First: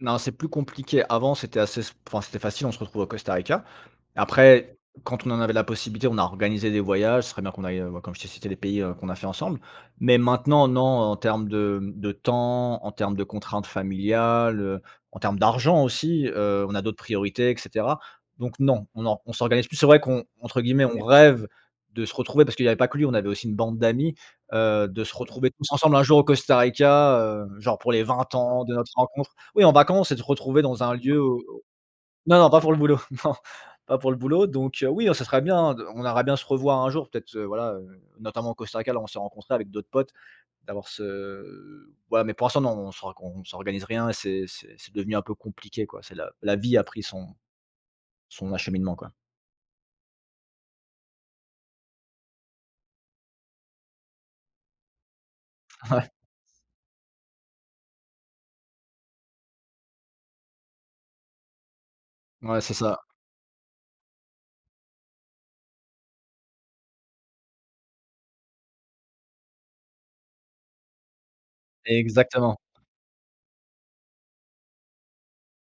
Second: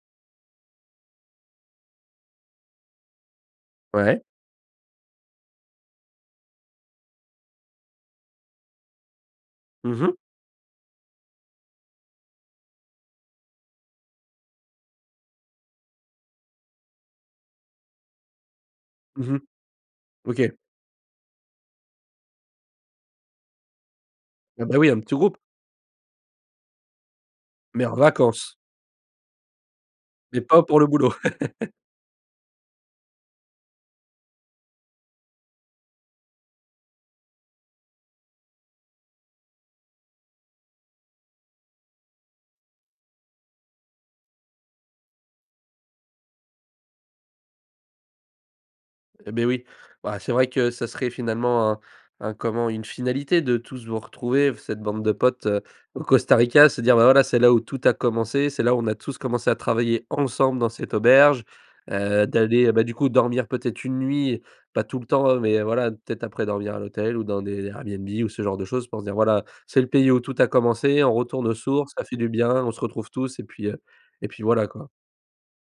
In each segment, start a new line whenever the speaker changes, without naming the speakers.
Non, c'est plus compliqué. Avant, c'était assez s enfin, c'était facile. On se retrouve au Costa Rica.
Ouais.
Après, quand on en avait la possibilité, on a organisé des voyages, ce serait bien qu'on aille, heu, bah comme je t'ai cité, les pays, heu, qu'on a fait ensemble.
Mmh mh.
Mais, maintenant, non, en termes de, hem, de temps, en termes de contraintes familiales, heu, en termes d'argent aussi, heu, on a d'autres priorités et cetera. Donc, non, on or on
Mmh mh.
s'organise plus. C'est vrai qu'on
OK.
entre guillemets, «on rêve» de se retrouver parce qu'il y avait pas que lui. On avait aussi une bande d'amis.
Et, bah,
Heu,
oui, un
de
petit
se
groupe.
retrouver tous ensemble un jour au Costa Rica, heu, genre
Mais,
pour
en
les 20
vacances?
ans de notre rencontre. Oui, en vacances et te
Mais,
retrouver
pas pour
dans
le
un
boulot.
lieu, au non, non, pas pour le boulot, non, pas pour le boulot. Donc, heu, oui, non, ça serait bien de on aimerait bien se revoir un jour. Peut-être, heu, voilà, heu, notamment au Costa Rica, là, où on s'est rencontré avec d'autres potes. D'avoir ce voilà mais, pour l'instant, non, on s'org on s'organise rien. C'est c'est c'est devenu un peu compliqué, quoi. C'est la la vie a pris son son acheminement, quoi.
Eh, beh, oui, bah, c'est vrai que ça serait finalement un un comment, une finalité de tous vous retrouver, f cette bande de potes, heu, au
Ouais.
Costa Rica. Se dire, bah, voilà, c'est là où tout a commencé. C'est là où on a tous commencé à travailler ensemble dans cette auberge. Heu,
Ouais,
d'aller, heu,
c'est
bah, du
ça.
coup, dormir peut-être 1 nuit, pas tout le temps, heu, mais voilà, peut-être après dormir à l'hôtel ou dans des Airbnb ou ce genre de choses. Pour se dire, voilà, c'est le pays où tout a commencé. On retourne aux sources, ça fait du bien.
Exactement.
On se retrouve tous et puis, heu, et puis, voilà, quoi.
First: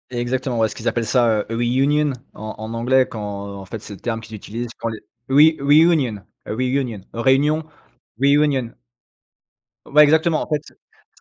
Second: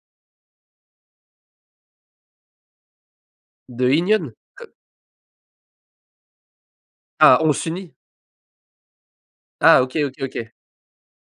Exactement, ouais ce qu'ils appellent ça, heu, reunion en en anglais quand, en fait, c'est
De
le terme
inione?
qu'ils utilisent quand les re reunion a reunion
Ah, on
réunion
s'unit.
reunion.
Ah!
Ouais,
OK. OK.
exactement. En
OK.
fait,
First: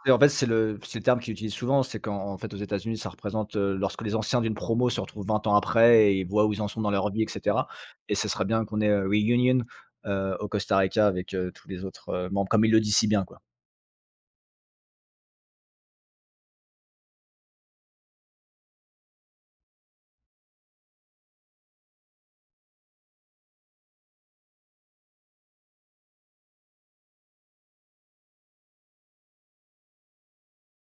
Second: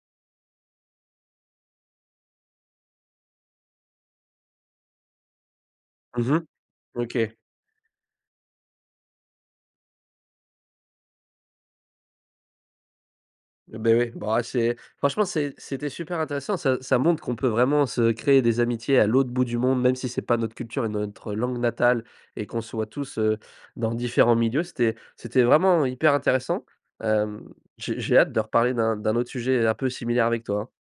c'est en fait, c'est le c'est le terme qu'ils utilisent souvent. C'est qu'en en fait aux États-Unis, ça représente, heu, lorsque les anciens d'une promo se retrouvent 20 ans après et
Mmh mh.
voient où ils en sont dans leur vie et
OK.
cetera et ce serait bien qu'on ait, heu, reunion heu, au Costa Rica avec, heu, tous les autres, heu, membres, comme ils le disent si bien, quoi.
Eh beh, oui, bah, c'est, franchement, c'est c'était super intéressant. Ça ça montre qu'on peut vraiment se créer des amitiés à l'autre bout du monde, même si c'est pas notre culture et notre langue natale et qu'on soit tous, heu, dans différents milieux. C'était c'était vraiment hyper intéressant. Hem, j'ai j'ai hâte de reparler d'un d'un autre sujet un peu similaire avec toi, hein.